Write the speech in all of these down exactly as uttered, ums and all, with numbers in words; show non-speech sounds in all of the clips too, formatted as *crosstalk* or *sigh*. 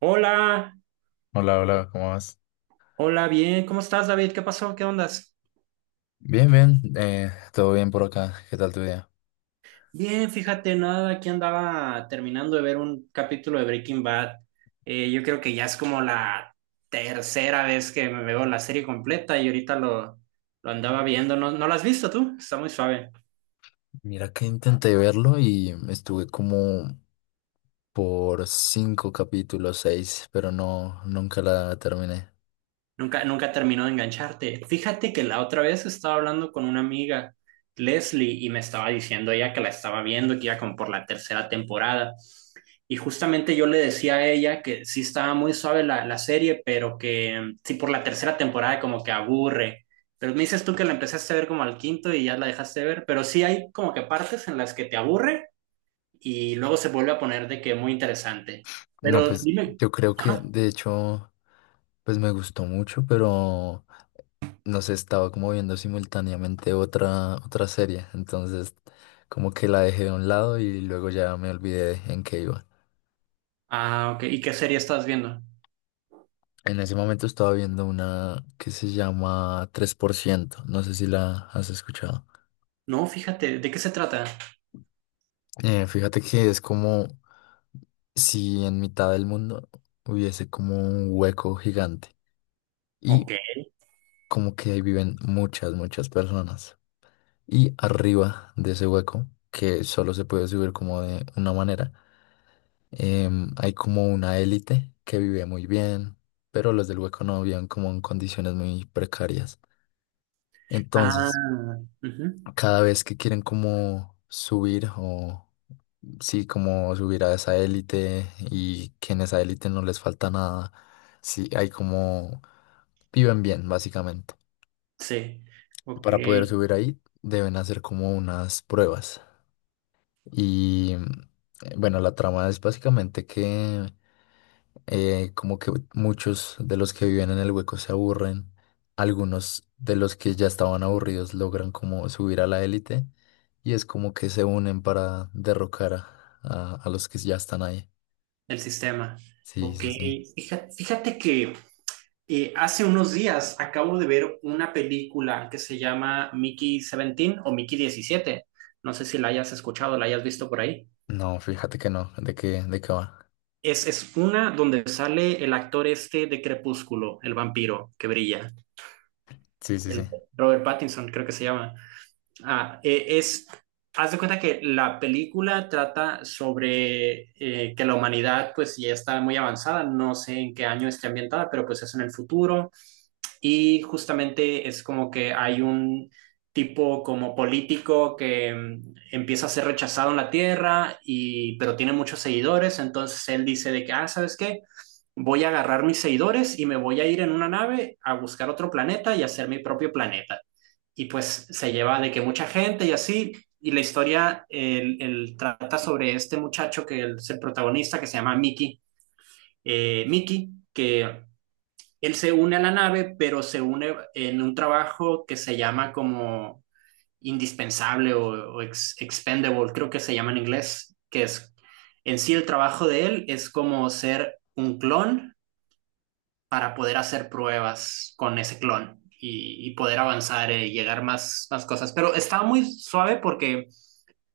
Hola, Hola, hola, ¿cómo vas? hola, bien, ¿cómo estás, David? ¿Qué pasó? ¿Qué ondas? Bien, bien, eh, todo bien por acá. ¿Qué tal tu día? Bien, fíjate, nada, aquí andaba terminando de ver un capítulo de Breaking Bad. Eh, yo creo que ya es como la tercera vez que me veo la serie completa y ahorita lo, lo andaba viendo. ¿No, no la has visto tú? Está muy suave. Mira que intenté verlo y estuve como por cinco capítulos, seis, pero no, nunca la terminé. Nunca, nunca terminó de engancharte. Fíjate que la otra vez estaba hablando con una amiga, Leslie, y me estaba diciendo ella que la estaba viendo, que iba como por la tercera temporada. Y justamente yo le decía a ella que sí estaba muy suave la, la serie, pero que mm, sí por la tercera temporada como que aburre. Pero me dices tú que la empezaste a ver como al quinto y ya la dejaste de ver, pero sí hay como que partes en las que te aburre y luego se vuelve a poner de que muy interesante. No, Pero pues dime, yo creo que ajá. de hecho, pues me gustó mucho, pero no sé, estaba como viendo simultáneamente otra, otra serie, entonces como que la dejé de un lado y luego ya me olvidé en qué iba. Ah, ok, ¿y qué serie estás viendo? En ese momento estaba viendo una que se llama tres por ciento, no sé si la has escuchado. No, fíjate, ¿de qué se trata? Eh, fíjate que es como si en mitad del mundo hubiese como un hueco gigante Ok. y como que ahí viven muchas, muchas personas. Y arriba de ese hueco, que solo se puede subir como de una manera, em, hay como una élite que vive muy bien, pero los del hueco no viven como en condiciones muy precarias. Ah, Entonces, ujú. cada vez que quieren como subir o sí, como subir a esa élite y que en esa élite no les falta nada, sí, hay como viven bien, básicamente. Sí. Ok. Para poder subir ahí deben hacer como unas pruebas. Y eh, bueno, la trama es básicamente que eh, como que muchos de los que viven en el hueco se aburren, algunos de los que ya estaban aburridos logran como subir a la élite y es como que se unen para derrocar a, a- a los que ya están ahí. El sistema. Sí, Ok. sí, sí. Fija- Fíjate, que eh, hace unos días acabo de ver una película que se llama Mickey diecisiete o Mickey Diecisiete. No sé si la hayas escuchado, la hayas visto por ahí. No, fíjate que no, ¿de qué, de qué va? Es, es una donde sale el actor este de Crepúsculo, el vampiro que brilla. Sí, sí, sí. El Robert Pattinson, creo que se llama. Ah, eh, es, haz de cuenta que la película trata sobre eh, que la humanidad pues ya está muy avanzada, no sé en qué año esté ambientada, pero pues es en el futuro y justamente es como que hay un tipo como político que mm, empieza a ser rechazado en la Tierra y pero tiene muchos seguidores, entonces él dice de que, ah, ¿sabes qué? Voy a agarrar mis seguidores y me voy a ir en una nave a buscar otro planeta y hacer mi propio planeta y pues se lleva de que mucha gente y así, y la historia el, el trata sobre este muchacho que es el protagonista que se llama Mickey, eh, Mickey, que él se une a la nave, pero se une en un trabajo que se llama como indispensable o, o ex- expendable, creo que se llama en inglés, que es en sí el trabajo de él es como ser un clon para poder hacer pruebas con ese clon y, y poder avanzar eh, y llegar más, más cosas. Pero estaba muy suave porque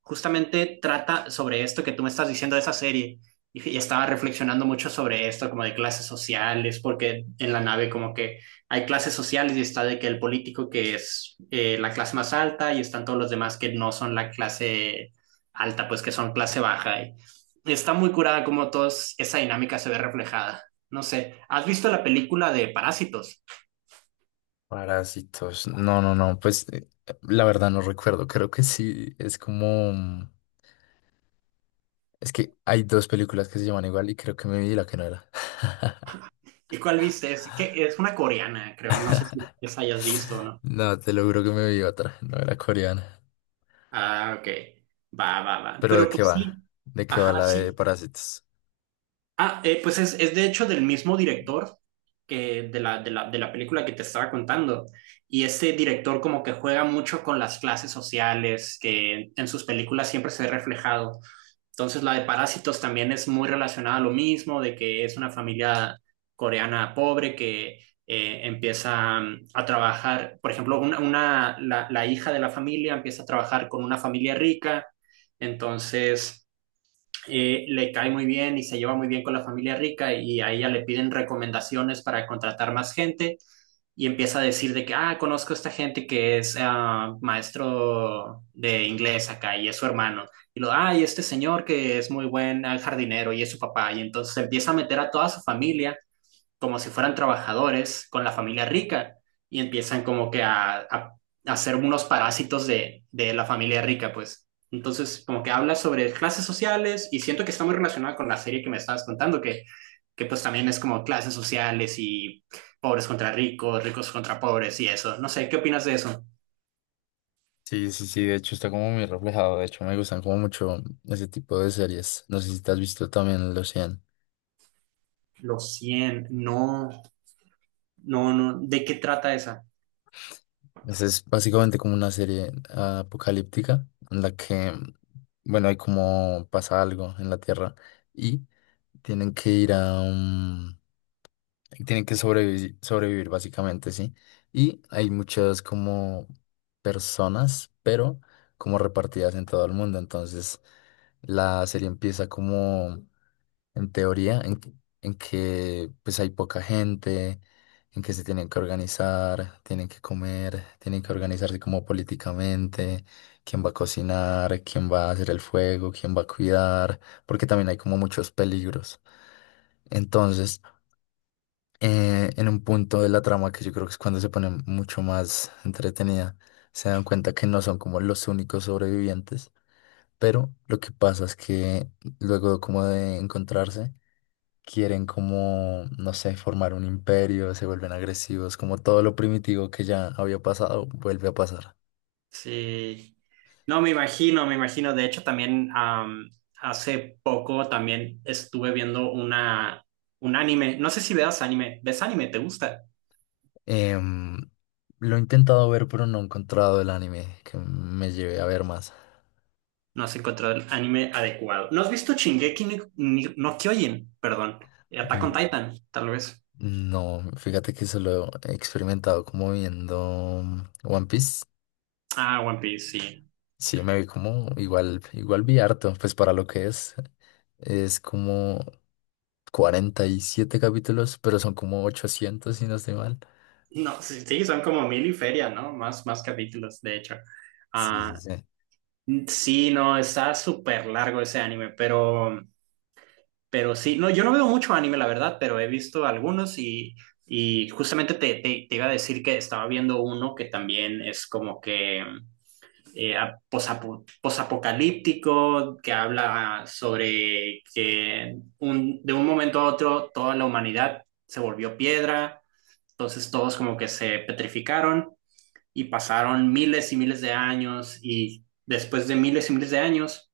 justamente trata sobre esto que tú me estás diciendo de esa serie. Y estaba reflexionando mucho sobre esto, como de clases sociales, porque en la nave como que hay clases sociales y está de que el político que es eh, la clase más alta y están todos los demás que no son la clase alta, pues que son clase baja. Y está muy curada como todos esa dinámica se ve reflejada. No sé, ¿has visto la película de Parásitos? Parásitos. No, no, no, pues eh, la verdad no recuerdo, creo que sí, es como mm, es que hay dos películas que se llaman igual y creo que me vi la que no era. *laughs* ¿Y cuál viste? Es, que es una coreana, creo. No sé si esa hayas visto, ¿no? No, te lo juro que me vi otra, no era coreana. Ah, ok. Va, va, va. Pero ¿de Pero qué pues va? sí. ¿De qué va Ajá, la de sí. Parásitos? Ah, eh, pues es, es de hecho del mismo director que de la, de la, de la película que te estaba contando. Y este director como que juega mucho con las clases sociales, que en sus películas siempre se ve reflejado. Entonces la de Parásitos también es muy relacionada a lo mismo, de que es una familia coreana pobre que eh, empieza mm, a trabajar, por ejemplo, una, una- la, la hija de la familia empieza a trabajar con una familia rica, entonces eh, le cae muy bien y se lleva muy bien con la familia rica y a ella le piden recomendaciones para contratar más gente y empieza a decir de que, ah, conozco a esta gente que es ah, maestro de inglés acá y es su hermano. Y lo, ah, y este señor que es muy buen ah, jardinero y es su papá. Y entonces empieza a meter a toda su familia como si fueran trabajadores con la familia rica y empiezan como que a, a, a ser unos parásitos de, de la familia rica, pues. Entonces, como que habla sobre clases sociales y siento que está muy relacionada con la serie que me estabas contando, que, que pues también es como clases sociales y pobres contra ricos, ricos contra pobres y eso. No sé, ¿qué opinas de eso? Sí, sí, sí, de hecho está como muy reflejado. De hecho, me gustan como mucho ese tipo de series. No sé si te has visto también El Océano. Los cien no, no, no, ¿de qué trata esa? Esa es básicamente como una serie apocalíptica en la que, bueno, hay como pasa algo en la Tierra y tienen que ir a un- y tienen que sobrevivir, sobrevivir básicamente, ¿sí? Y hay muchas como personas, pero como repartidas en todo el mundo. Entonces, la serie empieza como en teoría, en, que- en que pues hay poca gente, en que se tienen que organizar, tienen que comer, tienen que organizarse como políticamente, quién va a cocinar, quién va a hacer el fuego, quién va a cuidar, porque también hay como muchos peligros. Entonces, eh, en un punto de la trama que yo creo que es cuando se pone mucho más entretenida. Se dan cuenta que no son como los únicos sobrevivientes, pero lo que pasa es que luego como de encontrarse, quieren como, no sé, formar un imperio, se vuelven agresivos, como todo lo primitivo que ya había pasado vuelve a pasar. Sí, no me imagino, me imagino. De hecho, también am, hace poco también estuve viendo una, un anime. No sé si veas anime. ¿Ves anime? ¿Te gusta? Em, lo he intentado ver, pero no he encontrado el anime que me lleve a ver más. No has encontrado el anime adecuado. ¿No has visto Shingeki ni- ni- no Kyojin? Perdón. Attack on Mm, Titan, tal vez. no, fíjate que solo he experimentado como viendo mm, One Piece. Ah, One Piece, sí. Sí, me vi como igual, igual vi harto, pues para lo que es. Es como cuarenta y siete capítulos, pero son como ochocientos si no estoy mal. No, sí, sí, son como mil y feria, ¿no? Más, más capítulos, de hecho. Sí, sí, Ah, sí. sí, no, está súper largo ese anime, pero. Pero sí, no, yo no veo mucho anime, la verdad, pero he visto algunos y, y justamente te, te, te iba a decir que estaba viendo uno que también es como que eh, a- posapo- posapocalíptico, que habla sobre que un, de un momento a otro toda la humanidad se volvió piedra, entonces todos como que se petrificaron y pasaron miles y miles de años y después de miles y miles de años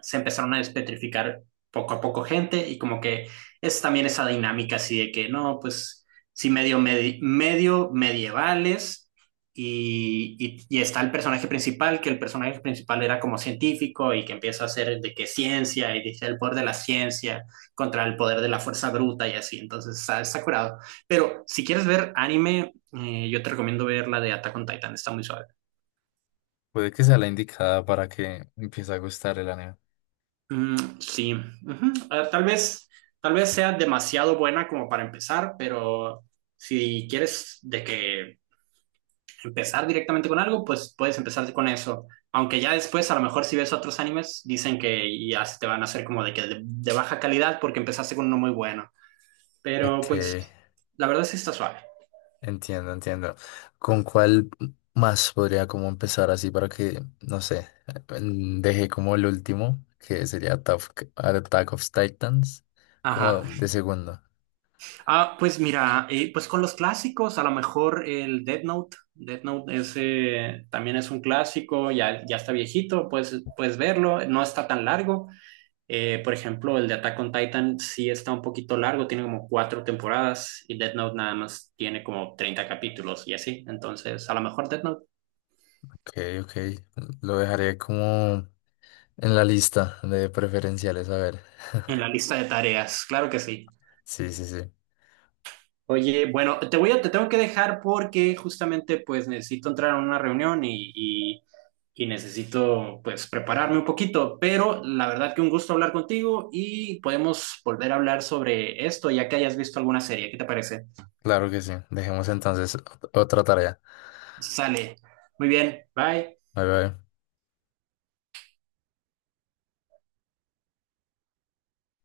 se empezaron a despetrificar poco a poco gente y como que es también esa dinámica así de que no, pues sí medio, medi- medio medievales y, y, y está el personaje principal, que el personaje principal era como científico y que empieza a hacer de que ciencia y dice el poder de la ciencia contra el poder de la fuerza bruta y así, entonces está, está curado. Pero si quieres ver anime, eh, yo te recomiendo ver la de Attack on Titan, está muy suave. Puede que sea la indicada para que empiece a gustar el anime. Mm, sí, ujú. Ah, tal vez, tal vez sea demasiado buena como para empezar, pero si quieres de que empezar directamente con algo, pues puedes empezar con eso. Aunque ya después, a lo mejor si ves otros animes, dicen que ya se te van a hacer como de que de, de baja calidad porque empezaste con uno muy bueno. Ok. Pero pues, la verdad sí está suave. Entiendo, entiendo. ¿Con cuál más podría como empezar así para que, no sé, mm, deje como el último, que sería Attack Attack of Titans, como Ajá. de segundo? Ah, pues mira, eh, pues con los clásicos, a lo mejor el Death Note. Death Note es, eh, también es un clásico, ya, ya está viejito, puedes, puedes verlo, no está tan largo. Eh, por ejemplo, el de Attack on Titan sí está un poquito largo, tiene como cuatro temporadas y Death Note nada más tiene como treinta capítulos y así. Entonces, a lo mejor Death Note Ok, ok. Lo dejaré como en la lista de preferenciales, a ver. en la lista de tareas, claro que sí. Sí, sí, sí. Oye, bueno, te voy a, te tengo que dejar porque justamente pues necesito entrar a una reunión y, y, y necesito pues prepararme un poquito, pero la verdad que un gusto hablar contigo y podemos volver a hablar sobre esto ya que hayas visto alguna serie. ¿Qué te parece? Claro que sí. Dejemos entonces ot- otra tarea. Sale. Muy bien, bye. Bye, bye.